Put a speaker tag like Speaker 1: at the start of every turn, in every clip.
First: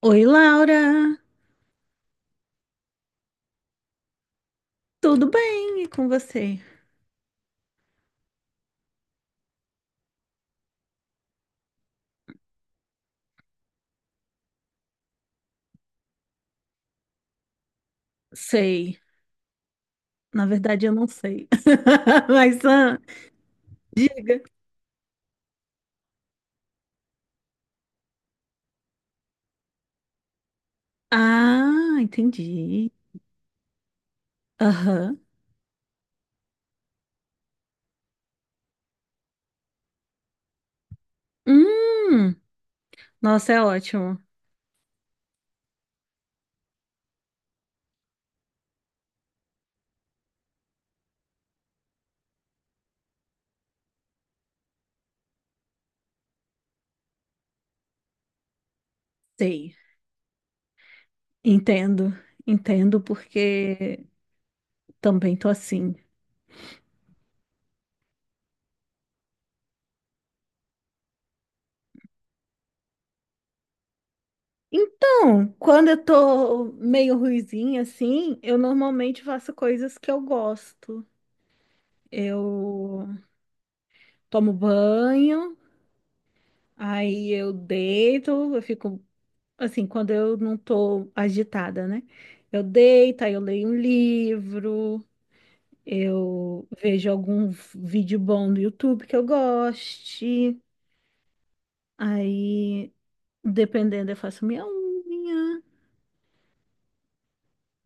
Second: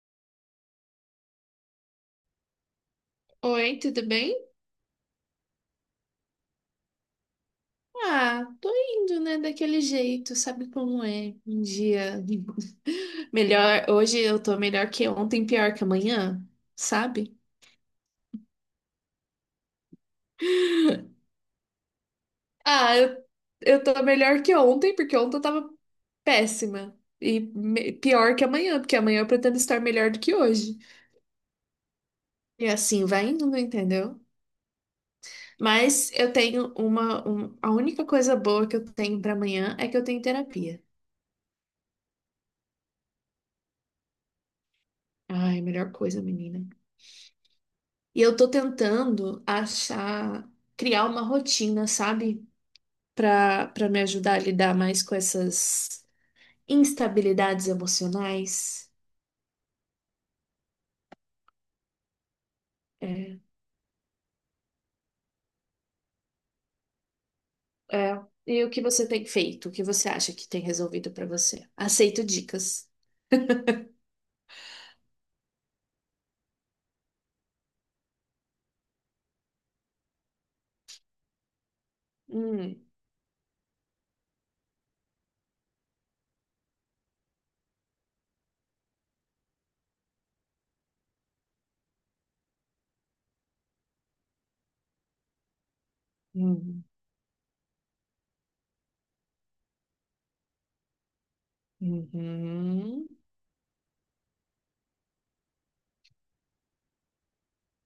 Speaker 1: Oi, Laura,
Speaker 2: Oi, tudo bem?
Speaker 1: tudo bem? E com você?
Speaker 2: Ah, tô indo, né, daquele jeito, sabe como é? Um dia melhor, hoje eu tô melhor que ontem, pior que amanhã, sabe?
Speaker 1: Sei, na verdade eu não sei. Mas,
Speaker 2: Ah, eu tô
Speaker 1: diga.
Speaker 2: melhor que ontem, porque ontem eu tava péssima. Pior que amanhã, porque amanhã eu pretendo estar melhor do que hoje.
Speaker 1: Ah,
Speaker 2: E
Speaker 1: entendi.
Speaker 2: assim vai indo, entendeu?
Speaker 1: Aham.
Speaker 2: Mas eu tenho a única coisa boa que eu tenho pra amanhã é que eu tenho terapia.
Speaker 1: Hum, nossa, é ótimo.
Speaker 2: Ai, melhor coisa, menina. E eu tô tentando achar, criar uma rotina, sabe? Pra me ajudar a lidar mais com essas instabilidades emocionais.
Speaker 1: Sei, entendo, entendo
Speaker 2: É,
Speaker 1: porque também tô assim.
Speaker 2: é. E o que você tem feito? O que você acha que tem resolvido pra você? Aceito dicas.
Speaker 1: Então, quando eu tô meio ruizinha assim, eu normalmente faço coisas que eu gosto.
Speaker 2: Hum,
Speaker 1: Eu tomo banho, aí eu deito, eu fico assim, quando eu não tô agitada, né? Eu deito, aí eu leio um livro, eu
Speaker 2: hum,
Speaker 1: vejo algum vídeo bom no YouTube que eu goste, aí,
Speaker 2: uhum.
Speaker 1: dependendo, eu faço minha unha,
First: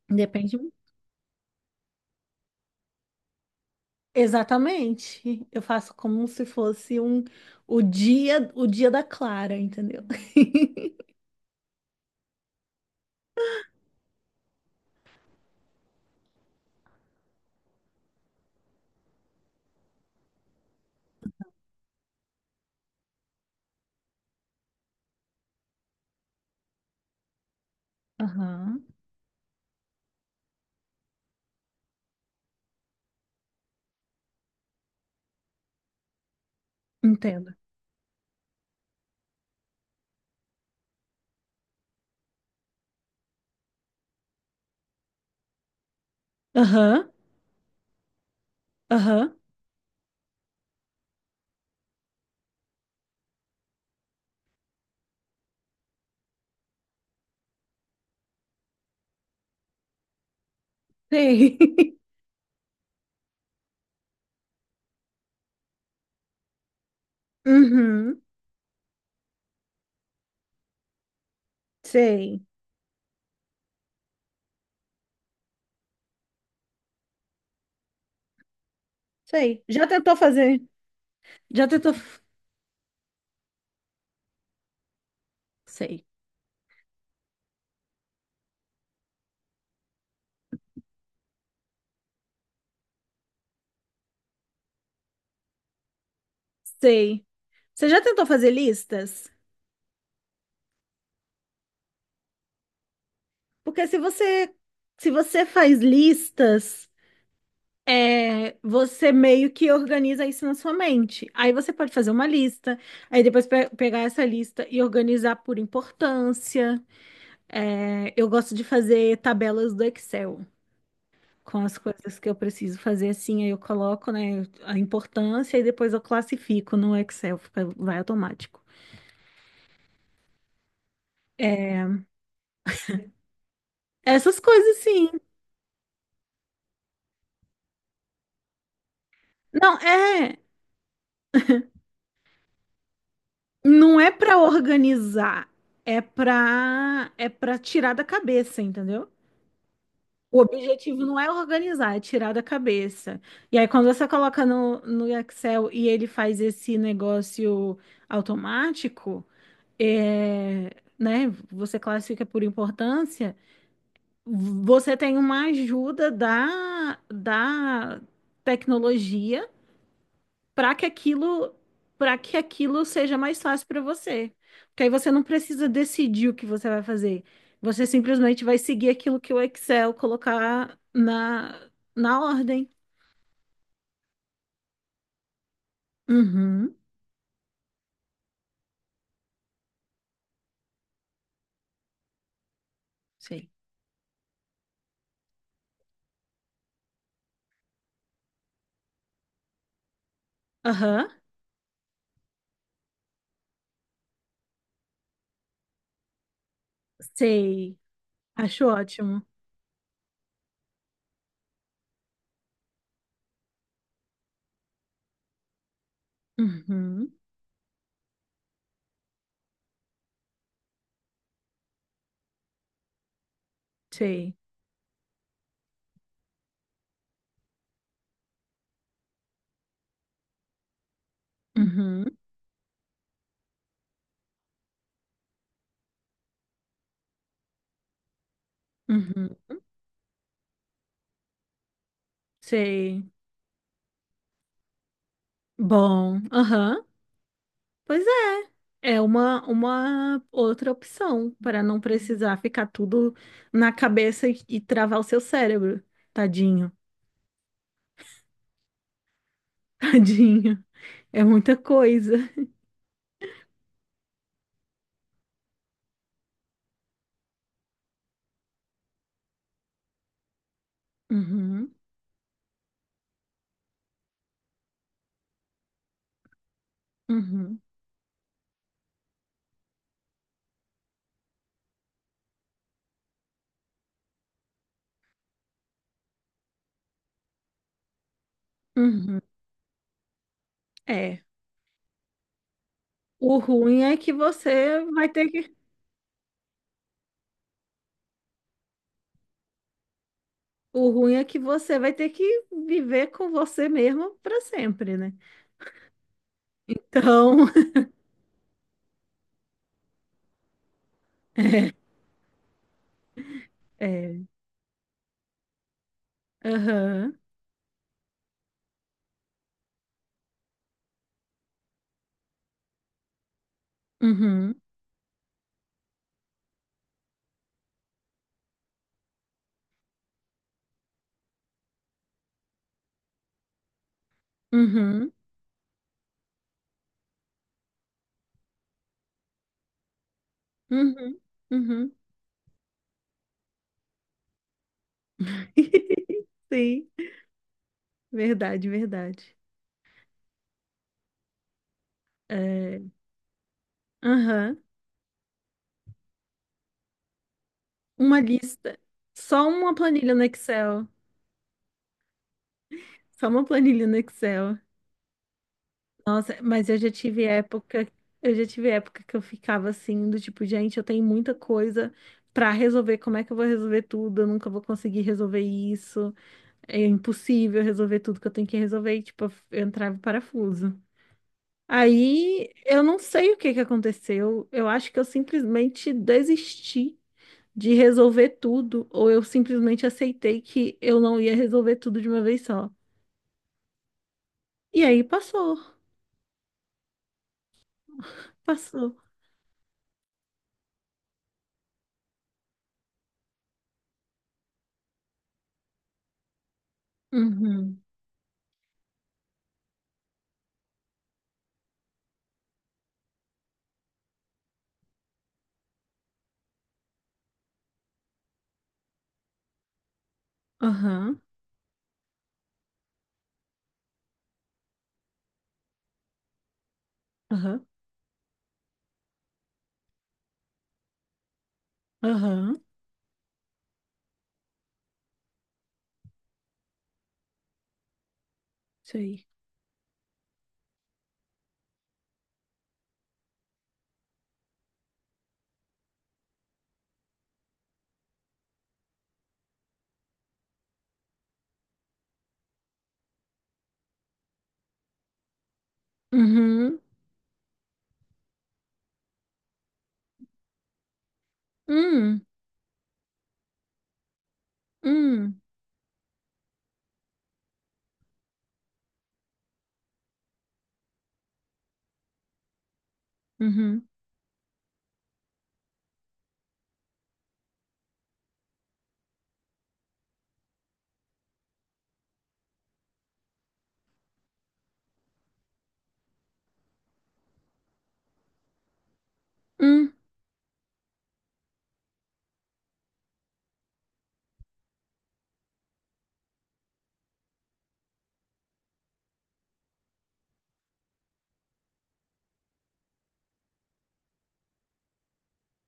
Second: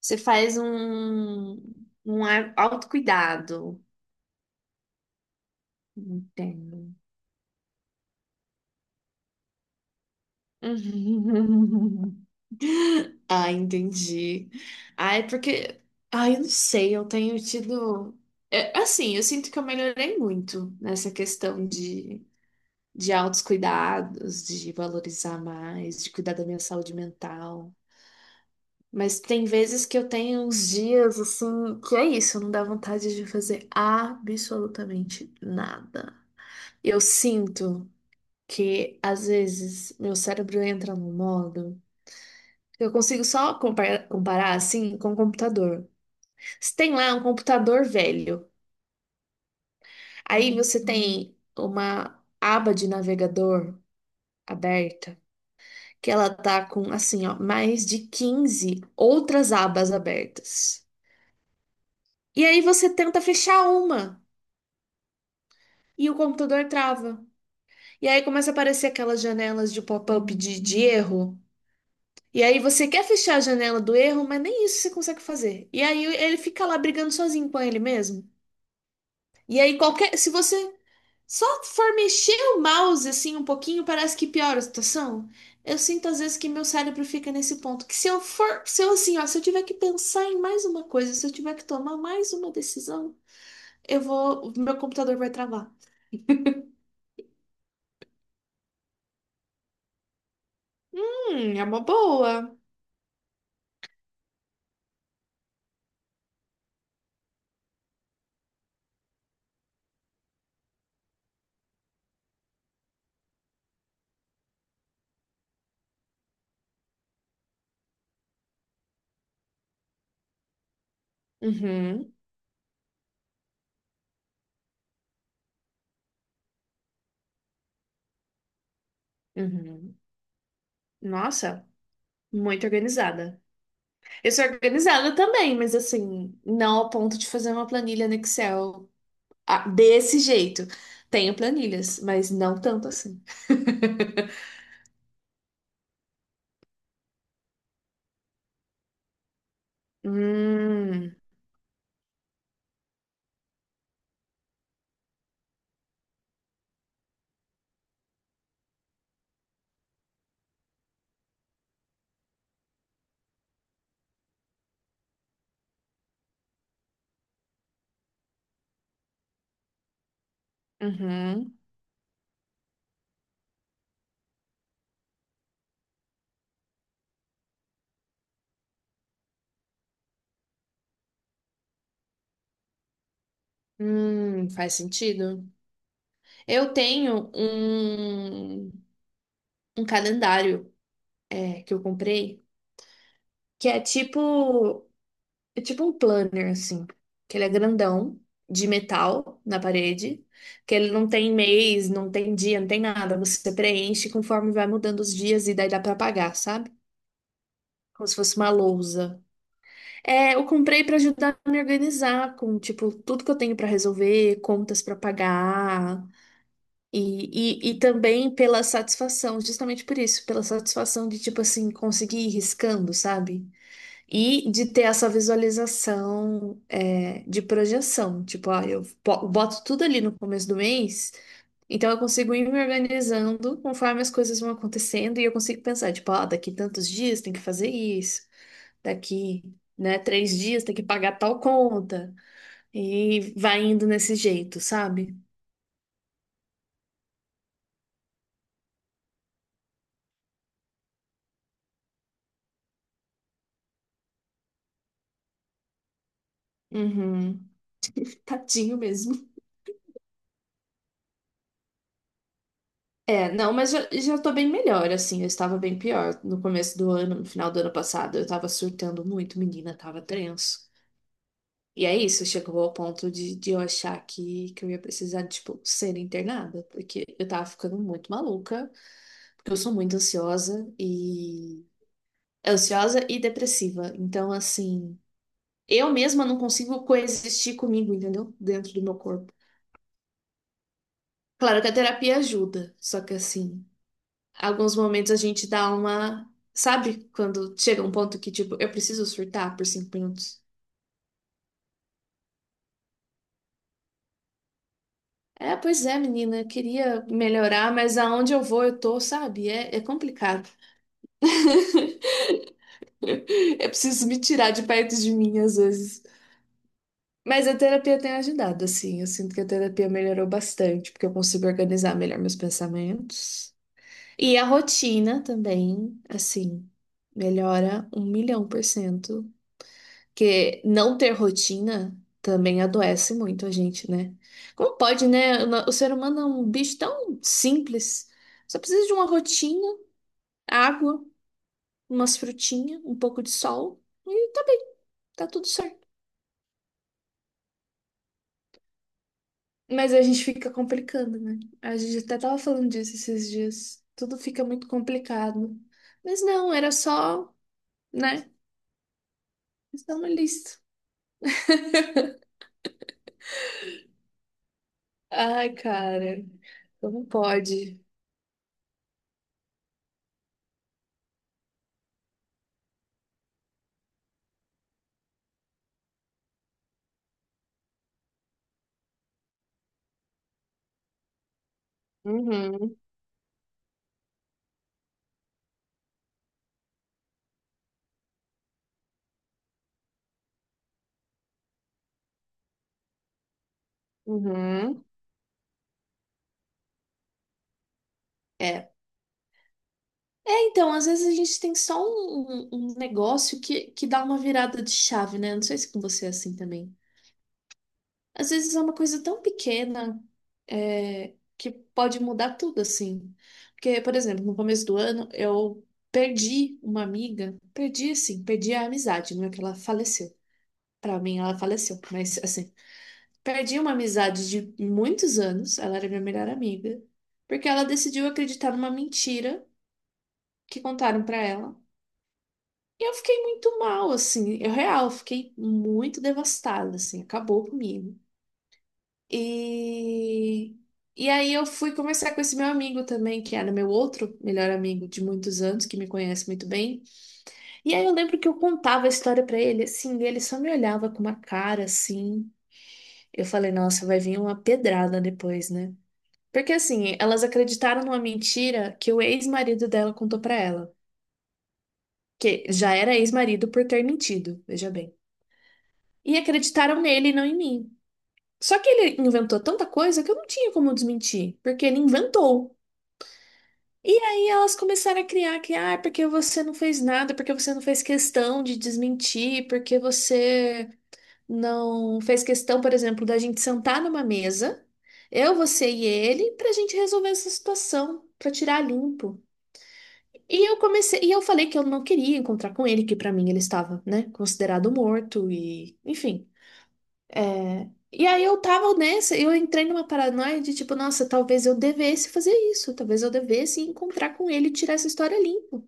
Speaker 2: Você faz
Speaker 1: depende.
Speaker 2: um autocuidado.
Speaker 1: Exatamente. Eu faço como se
Speaker 2: Entendo.
Speaker 1: fosse o dia da Clara, entendeu?
Speaker 2: Ah, entendi. Ah, é porque. Ah, eu não sei, eu tenho tido. É, assim, eu sinto que eu melhorei muito nessa questão de autocuidados, de valorizar mais, de cuidar da minha saúde mental.
Speaker 1: Aham,
Speaker 2: Mas tem vezes que eu tenho uns dias assim, que é isso, não dá vontade de fazer absolutamente nada. Eu
Speaker 1: entendo.
Speaker 2: sinto que, às vezes, meu cérebro entra num modo que eu consigo só comparar assim com o computador. Você tem
Speaker 1: Aham,
Speaker 2: lá um computador velho.
Speaker 1: aham,
Speaker 2: Aí você tem uma aba de navegador aberta, que ela tá com assim, ó, mais de 15 outras abas abertas.
Speaker 1: sei.
Speaker 2: E aí você tenta fechar uma e o computador trava. E
Speaker 1: Uhum,
Speaker 2: aí começa a aparecer aquelas janelas de pop-up de erro. E
Speaker 1: sei,
Speaker 2: aí você quer fechar a janela do erro, mas nem isso você consegue fazer. E aí ele fica lá brigando sozinho com ele mesmo. E
Speaker 1: sei.
Speaker 2: aí
Speaker 1: Já tentou
Speaker 2: qualquer, se
Speaker 1: fazer.
Speaker 2: você só
Speaker 1: Já tentou?
Speaker 2: for
Speaker 1: F-
Speaker 2: mexer o mouse assim um pouquinho, parece que piora a situação. Eu
Speaker 1: Sei.
Speaker 2: sinto às vezes que meu cérebro fica nesse ponto, que se eu for, se eu assim, ó, se eu tiver que pensar em mais uma coisa, se eu tiver que tomar mais uma decisão, eu vou, meu computador vai travar.
Speaker 1: Sei. Você já tentou fazer listas?
Speaker 2: É uma boa.
Speaker 1: Porque se você faz listas, é, você meio que organiza isso na sua mente. Aí você pode fazer uma lista, aí depois pe- pegar essa lista e organizar por importância. É, eu gosto de fazer tabelas do Excel com as
Speaker 2: Uhum,
Speaker 1: coisas que eu preciso fazer assim, aí eu coloco, né, a importância e depois eu classifico no Excel, fica, vai automático.
Speaker 2: uhum. Nossa,
Speaker 1: É,
Speaker 2: muito organizada. Eu
Speaker 1: essas
Speaker 2: sou
Speaker 1: coisas, sim.
Speaker 2: organizada também, mas assim, não ao ponto de fazer uma planilha no Excel. Ah,
Speaker 1: Não,
Speaker 2: desse
Speaker 1: é,
Speaker 2: jeito. Tenho planilhas, mas não tanto assim.
Speaker 1: não é pra organizar, é pra é para tirar da cabeça, entendeu? O objetivo
Speaker 2: Hum,
Speaker 1: não é organizar, é tirar da cabeça. E aí, quando você coloca no Excel e ele faz esse negócio automático, é, né? Você classifica por importância, você tem uma ajuda da tecnologia para que aquilo,
Speaker 2: uhum,
Speaker 1: para que aquilo seja mais fácil para você. Porque aí você não precisa decidir o que você vai fazer. Você simplesmente vai seguir aquilo que o Excel colocar na ordem.
Speaker 2: faz sentido. Eu
Speaker 1: Uhum,
Speaker 2: tenho um calendário é, que eu comprei,
Speaker 1: sei.
Speaker 2: que é tipo um planner, assim. Que ele é grandão, de metal, na parede. Que ele
Speaker 1: Aham,
Speaker 2: não tem mês, não tem dia, não tem nada. Você preenche conforme vai mudando os dias e daí dá pra apagar, sabe?
Speaker 1: sei.
Speaker 2: Como se fosse uma
Speaker 1: Acho
Speaker 2: lousa.
Speaker 1: ótimo.
Speaker 2: É, eu comprei para ajudar a me organizar com, tipo, tudo que eu tenho para resolver, contas para pagar,
Speaker 1: Uhum,
Speaker 2: e também pela satisfação, justamente por isso, pela satisfação de, tipo assim, conseguir ir riscando, sabe?
Speaker 1: sei.
Speaker 2: E de ter essa visualização, é, de projeção, tipo, ó, eu boto tudo ali no começo do mês, então eu
Speaker 1: Uhum,
Speaker 2: consigo ir me organizando conforme as coisas vão acontecendo, e eu consigo pensar, tipo, ó, daqui tantos dias tem que fazer isso
Speaker 1: uhum,
Speaker 2: daqui, né, 3 dias tem que pagar tal conta.
Speaker 1: sei.
Speaker 2: E vai indo nesse jeito, sabe?
Speaker 1: Bom, aham. Pois é uma outra opção para não precisar ficar tudo na cabeça e travar o seu cérebro. Tadinho,
Speaker 2: Uhum. Tadinho mesmo.
Speaker 1: tadinho. É muita coisa.
Speaker 2: É, não, mas já, já tô bem melhor, assim. Eu estava bem pior no começo do ano, no final do ano passado. Eu tava surtando muito, menina, tava tenso.
Speaker 1: Uhum,
Speaker 2: E é isso, chegou ao ponto de eu achar que eu ia precisar, tipo, ser internada, porque eu tava
Speaker 1: uhum,
Speaker 2: ficando muito maluca, porque eu sou muito ansiosa e. Ansiosa e depressiva. Então, assim. Eu mesma não consigo coexistir comigo, entendeu? Dentro do meu
Speaker 1: uhum.
Speaker 2: corpo.
Speaker 1: É.
Speaker 2: Claro que a terapia ajuda, só que
Speaker 1: O
Speaker 2: assim,
Speaker 1: ruim é que
Speaker 2: alguns
Speaker 1: você vai
Speaker 2: momentos a
Speaker 1: ter
Speaker 2: gente
Speaker 1: que.
Speaker 2: dá uma. Sabe quando chega um ponto que, tipo, eu preciso surtar por 5 minutos?
Speaker 1: O ruim é que você vai ter que viver com você mesmo para sempre, né?
Speaker 2: É, pois é, menina, eu queria
Speaker 1: Então,
Speaker 2: melhorar, mas aonde eu vou, eu tô, sabe? É, é complicado. Eu preciso me
Speaker 1: é.
Speaker 2: tirar de perto de mim às vezes.
Speaker 1: Aham.
Speaker 2: Mas a terapia tem ajudado, assim. Eu sinto que a terapia melhorou bastante, porque eu consigo organizar melhor meus pensamentos. E a
Speaker 1: Uhum,
Speaker 2: rotina também, assim, melhora 1.000.000%. Porque não ter rotina também adoece muito a gente, né? Como pode,
Speaker 1: uhum,
Speaker 2: né? O no- O ser humano é um bicho tão simples. Só precisa de uma rotina, água,
Speaker 1: uhum, uhum.
Speaker 2: umas frutinhas, um pouco de sol e tá bem, tá tudo certo.
Speaker 1: Sim, verdade.
Speaker 2: Mas a gente fica complicando, né? A gente até tava falando
Speaker 1: É.
Speaker 2: disso esses dias. Tudo fica
Speaker 1: Aham.
Speaker 2: muito complicado. Mas não, era só,
Speaker 1: Uma
Speaker 2: né?
Speaker 1: lista. Só uma
Speaker 2: Isso é uma
Speaker 1: planilha no
Speaker 2: lista.
Speaker 1: Excel. Só uma planilha no Excel.
Speaker 2: Ai, cara,
Speaker 1: Nossa, mas
Speaker 2: como pode?
Speaker 1: eu já tive época que eu ficava assim, do tipo, gente, eu tenho muita coisa pra resolver, como é que eu vou resolver tudo? Eu nunca vou conseguir resolver isso. É impossível resolver tudo que eu tenho que resolver, e, tipo, eu entrava em parafuso. Aí
Speaker 2: Uhum,
Speaker 1: eu não sei o que que aconteceu. Eu acho que eu simplesmente desisti de resolver tudo, ou eu simplesmente aceitei que eu não ia resolver tudo de uma vez só. E
Speaker 2: uhum.
Speaker 1: aí passou,
Speaker 2: É.
Speaker 1: passou.
Speaker 2: É, então, às vezes a gente tem só um, um- um negócio que dá uma virada de chave, né? Não sei se com você é assim também.
Speaker 1: Uhum.
Speaker 2: Às vezes é uma coisa tão pequena, é, que pode mudar tudo, assim. Porque, por exemplo, no começo do ano, eu perdi uma amiga, perdi assim, perdi a amizade, não é que ela faleceu. Pra mim,
Speaker 1: Aham,
Speaker 2: ela faleceu, mas assim. Perdi uma amizade de muitos anos, ela era minha melhor amiga, porque ela
Speaker 1: aham,
Speaker 2: decidiu acreditar numa mentira que contaram pra ela.
Speaker 1: aham.
Speaker 2: E eu fiquei muito mal, assim, eu real, fiquei muito devastada, assim, acabou comigo.
Speaker 1: Isso aí.
Speaker 2: E e aí eu fui conversar com esse meu amigo também, que era meu outro melhor amigo de muitos anos, que me conhece muito bem. E aí eu lembro que eu contava a história pra ele, assim, e ele só me olhava com uma cara assim. Eu falei, nossa, vai vir uma pedrada depois, né? Porque
Speaker 1: Uhum.
Speaker 2: assim, elas acreditaram numa mentira que o ex-marido dela contou pra ela,
Speaker 1: Hum,
Speaker 2: que já era ex-marido por ter mentido, veja bem.
Speaker 1: hum,
Speaker 2: E acreditaram nele e não em mim. Só que ele inventou tanta coisa que eu não tinha como desmentir, porque ele inventou.
Speaker 1: uhum.
Speaker 2: E aí elas começaram a criar que, ah, porque você não fez nada, porque você não fez questão de desmentir, porque você não fez questão, por exemplo, da gente sentar numa mesa, eu, você e ele, pra gente resolver essa situação, pra tirar limpo.
Speaker 1: Hum.
Speaker 2: E eu comecei, e eu falei que eu não queria encontrar com ele, que pra mim ele estava, né, considerado morto e, enfim. É, e aí eu tava nessa, eu entrei numa paranoia de tipo, nossa, talvez eu devesse fazer isso, talvez eu devesse encontrar com ele e tirar essa história limpo,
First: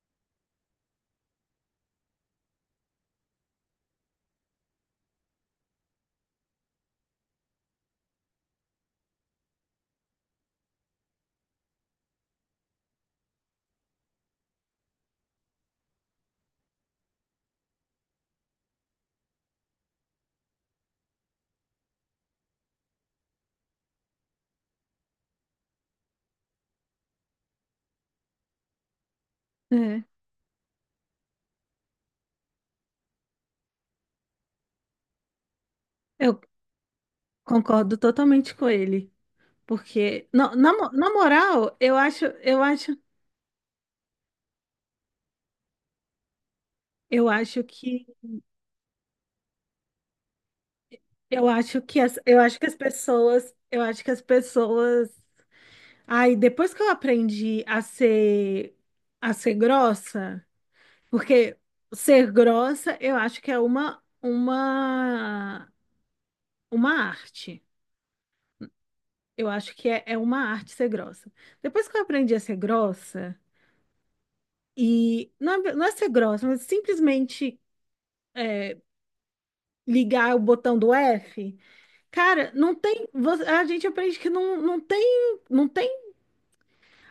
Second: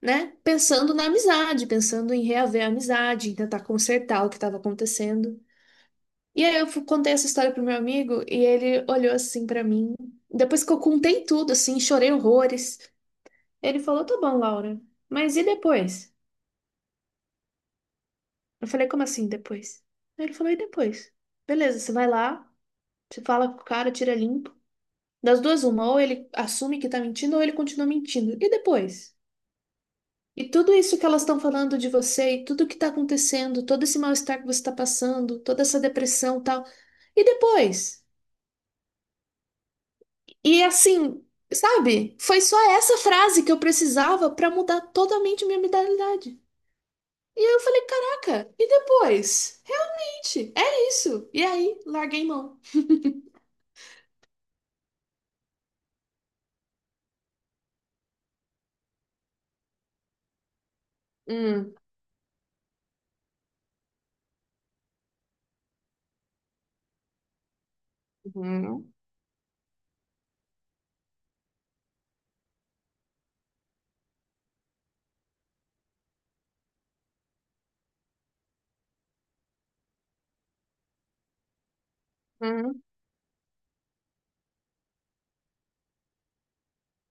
Speaker 2: né? Pensando na amizade, pensando em reaver a amizade, em tentar consertar o que estava acontecendo. E aí eu contei essa história pro meu amigo e ele olhou assim pra mim. Depois que eu contei tudo, assim, chorei horrores, ele falou: "Tá bom, Laura, mas e depois?" Eu falei, como assim depois? Aí ele falou, e depois? Beleza, você vai lá, você fala com o cara, tira limpo. Das duas, uma, ou ele assume que tá mentindo, ou ele continua mentindo. E depois?
Speaker 1: É.
Speaker 2: E tudo isso que elas estão falando de você, e tudo que tá acontecendo, todo esse mal-estar que você tá passando, toda essa depressão
Speaker 1: Eu
Speaker 2: e tal. E
Speaker 1: concordo
Speaker 2: depois?
Speaker 1: totalmente com ele. Porque,
Speaker 2: E
Speaker 1: na
Speaker 2: assim,
Speaker 1: moral,
Speaker 2: sabe? Foi só essa frase que eu precisava pra mudar totalmente minha mentalidade.
Speaker 1: eu
Speaker 2: E aí eu
Speaker 1: acho
Speaker 2: falei,
Speaker 1: que,
Speaker 2: caraca, e depois? Gente, é isso. E
Speaker 1: eu
Speaker 2: aí,
Speaker 1: acho que
Speaker 2: larguei mão.
Speaker 1: eu acho que as pessoas. Aí depois que eu aprendi a ser grossa, porque
Speaker 2: Hum.
Speaker 1: ser grossa eu acho que é uma arte.
Speaker 2: Uhum,
Speaker 1: Eu acho que é uma arte ser grossa. Depois que eu aprendi a ser grossa e não é, não é ser grossa, mas simplesmente ligar o botão do F, cara, não
Speaker 2: uhum,
Speaker 1: tem, vo- a gente aprende que não, não tem, não tem,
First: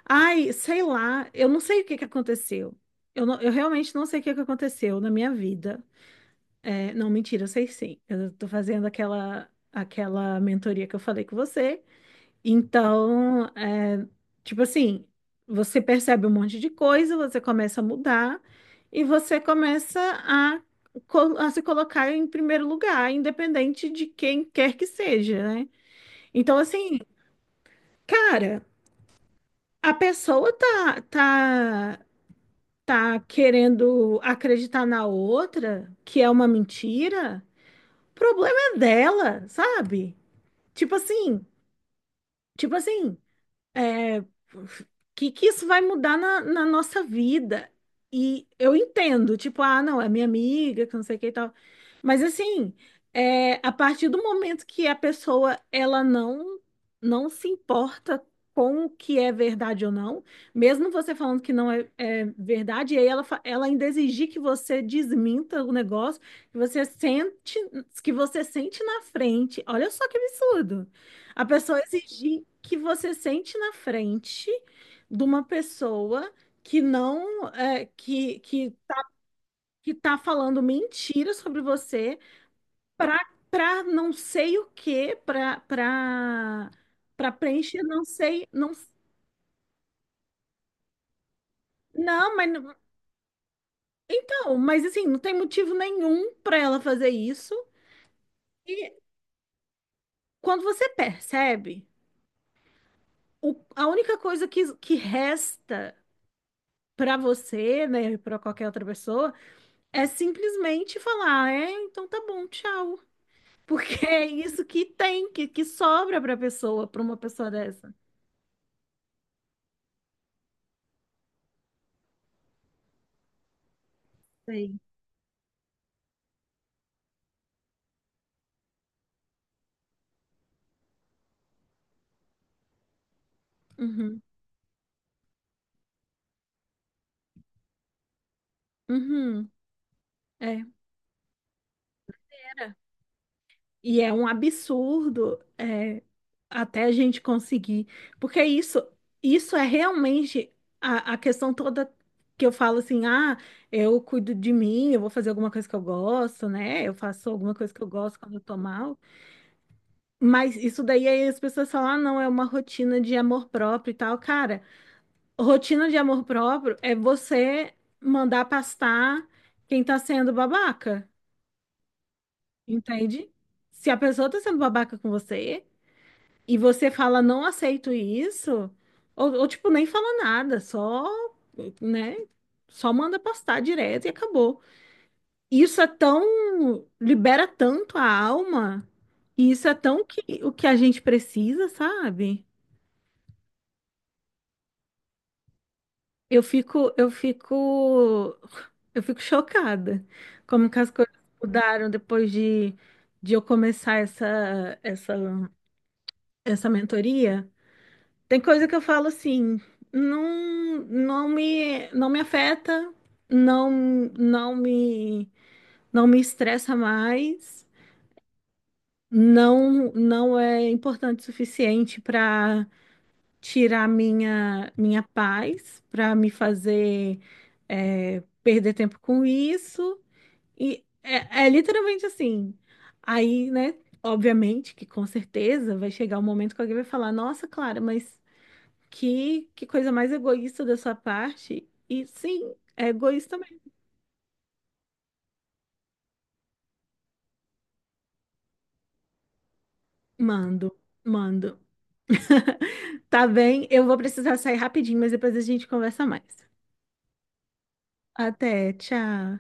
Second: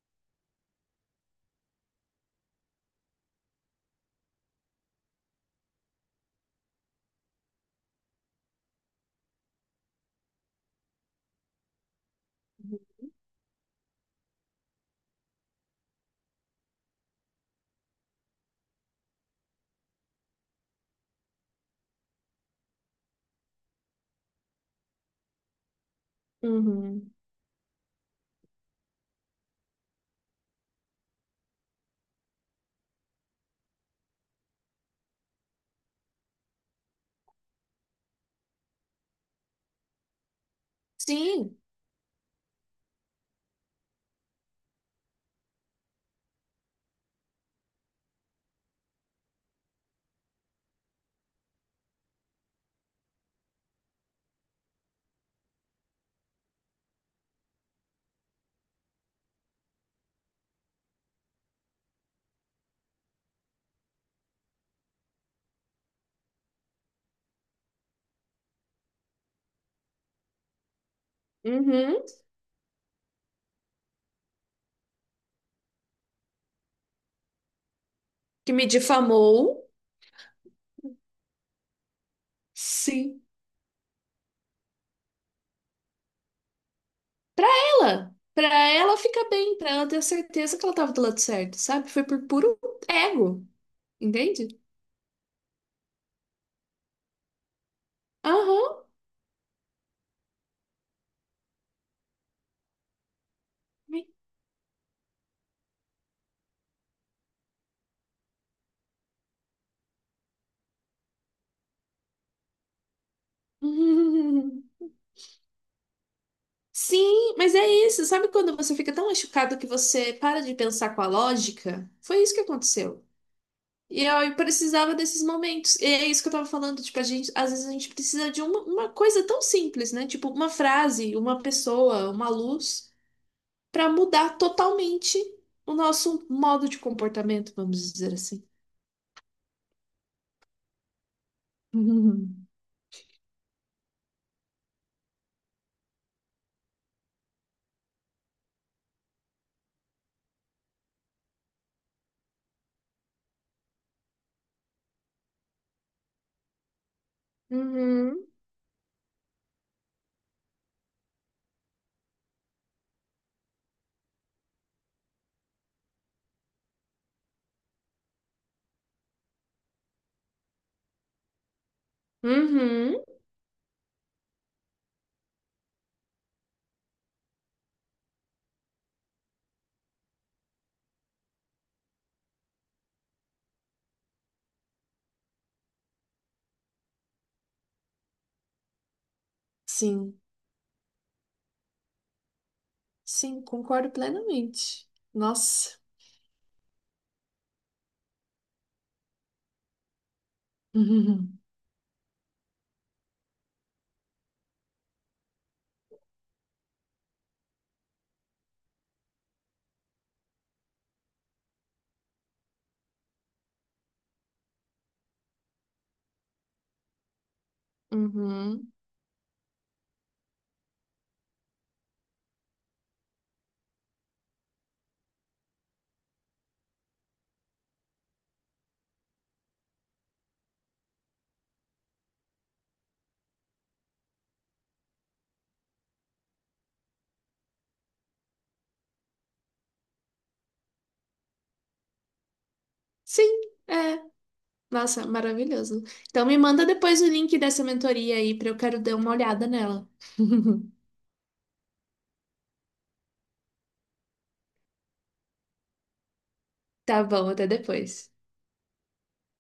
Speaker 1: ai, sei lá, eu não sei o que que aconteceu. Eu realmente não sei o que que aconteceu na minha vida. É, não, mentira, eu sei sim. Eu tô fazendo aquela mentoria que eu falei com você. Então, é, tipo assim, você percebe um monte de coisa, você começa a mudar e você começa a, a se colocar em primeiro lugar, independente de quem quer que seja, né? Então, assim,
Speaker 2: uhum.
Speaker 1: cara, a pessoa tá querendo acreditar na outra, que é uma mentira. Problema é dela, sabe? Tipo assim,
Speaker 2: Sim,
Speaker 1: tipo assim, é, que isso vai mudar na nossa vida? E eu entendo, tipo, ah, não, é minha amiga, que não sei o que e tal. Mas assim, é, a partir do momento que a pessoa ela não se importa com o que é verdade ou não, mesmo você falando que não é, é verdade, e aí ela, fa- ela ainda exigir que você desminta o negócio, que você sente, que você sente na frente. Olha só que absurdo. A pessoa
Speaker 2: uhum.
Speaker 1: exigir que você sente na frente de uma pessoa que não é,
Speaker 2: Que me difamou,
Speaker 1: que tá falando mentira sobre você para
Speaker 2: sim.
Speaker 1: para não sei o quê, para
Speaker 2: Pra
Speaker 1: preencher não
Speaker 2: ela,
Speaker 1: sei,
Speaker 2: pra ela ficar bem, pra ela ter a certeza que ela tava do lado certo, sabe? Foi por
Speaker 1: não, mas
Speaker 2: puro ego, entende?
Speaker 1: mas assim, não tem motivo nenhum para ela fazer isso.
Speaker 2: Aham.
Speaker 1: E quando você percebe, a única coisa que resta para você, né, para qualquer outra pessoa é simplesmente falar, é, então tá bom, tchau. Porque é
Speaker 2: Uhum.
Speaker 1: isso que tem, que sobra pra pessoa, pra uma
Speaker 2: Sim,
Speaker 1: pessoa
Speaker 2: mas é
Speaker 1: dessa.
Speaker 2: isso. Sabe quando você fica tão machucado que você para de pensar com a lógica? Foi isso que aconteceu. E eu
Speaker 1: Sei.
Speaker 2: precisava desses momentos. E é isso que eu tava falando, tipo, a gente, às vezes a gente precisa de uma coisa tão simples, né? Tipo, uma frase, uma pessoa, uma luz, pra
Speaker 1: Uhum,
Speaker 2: mudar totalmente o nosso modo de comportamento, vamos dizer assim.
Speaker 1: uhum, é.
Speaker 2: Uhum.
Speaker 1: Era. E é um absurdo, é, até a gente conseguir. Porque isso é realmente a questão toda que eu falo assim, ah, eu cuido de mim, eu vou fazer alguma coisa que eu gosto, né? Eu faço alguma coisa que eu gosto
Speaker 2: Uhum.
Speaker 1: quando eu tô mal. Mas isso daí aí as pessoas falam, ah, não, é uma rotina de amor próprio e tal. Cara, rotina de amor próprio é você mandar pastar quem tá sendo babaca,
Speaker 2: Uhum.
Speaker 1: entende? Se a pessoa tá sendo babaca com você e você fala, não aceito isso, ou tipo, nem fala nada, só, né, só manda pastar direto e acabou. Isso é tão, libera tanto a alma, e isso é tão
Speaker 2: Sim,
Speaker 1: que, o que a gente precisa, sabe?
Speaker 2: sim, concordo plenamente. Nossa.
Speaker 1: Eu fico, eu fico, eu fico chocada como que as coisas
Speaker 2: Uhum.
Speaker 1: mudaram depois de eu começar essa mentoria. Tem coisa que eu falo assim, não, não me afeta, não, não me estressa mais,
Speaker 2: Uhum.
Speaker 1: não, não é importante o suficiente para tirar minha paz para me fazer é, perder tempo com isso. É literalmente assim. Aí, né, obviamente que com certeza vai chegar um momento que alguém vai falar: Nossa, Clara, mas que coisa mais egoísta da sua parte. E sim, é
Speaker 2: Sim,
Speaker 1: egoísta mesmo.
Speaker 2: é. Nossa, maravilhoso. Então me manda depois o link dessa mentoria aí pra eu quero dar uma olhada nela.
Speaker 1: Mando, mando. Tá bem, eu vou precisar sair rapidinho, mas depois a gente conversa mais.
Speaker 2: Tá bom, até depois.
Speaker 1: Até, tchau.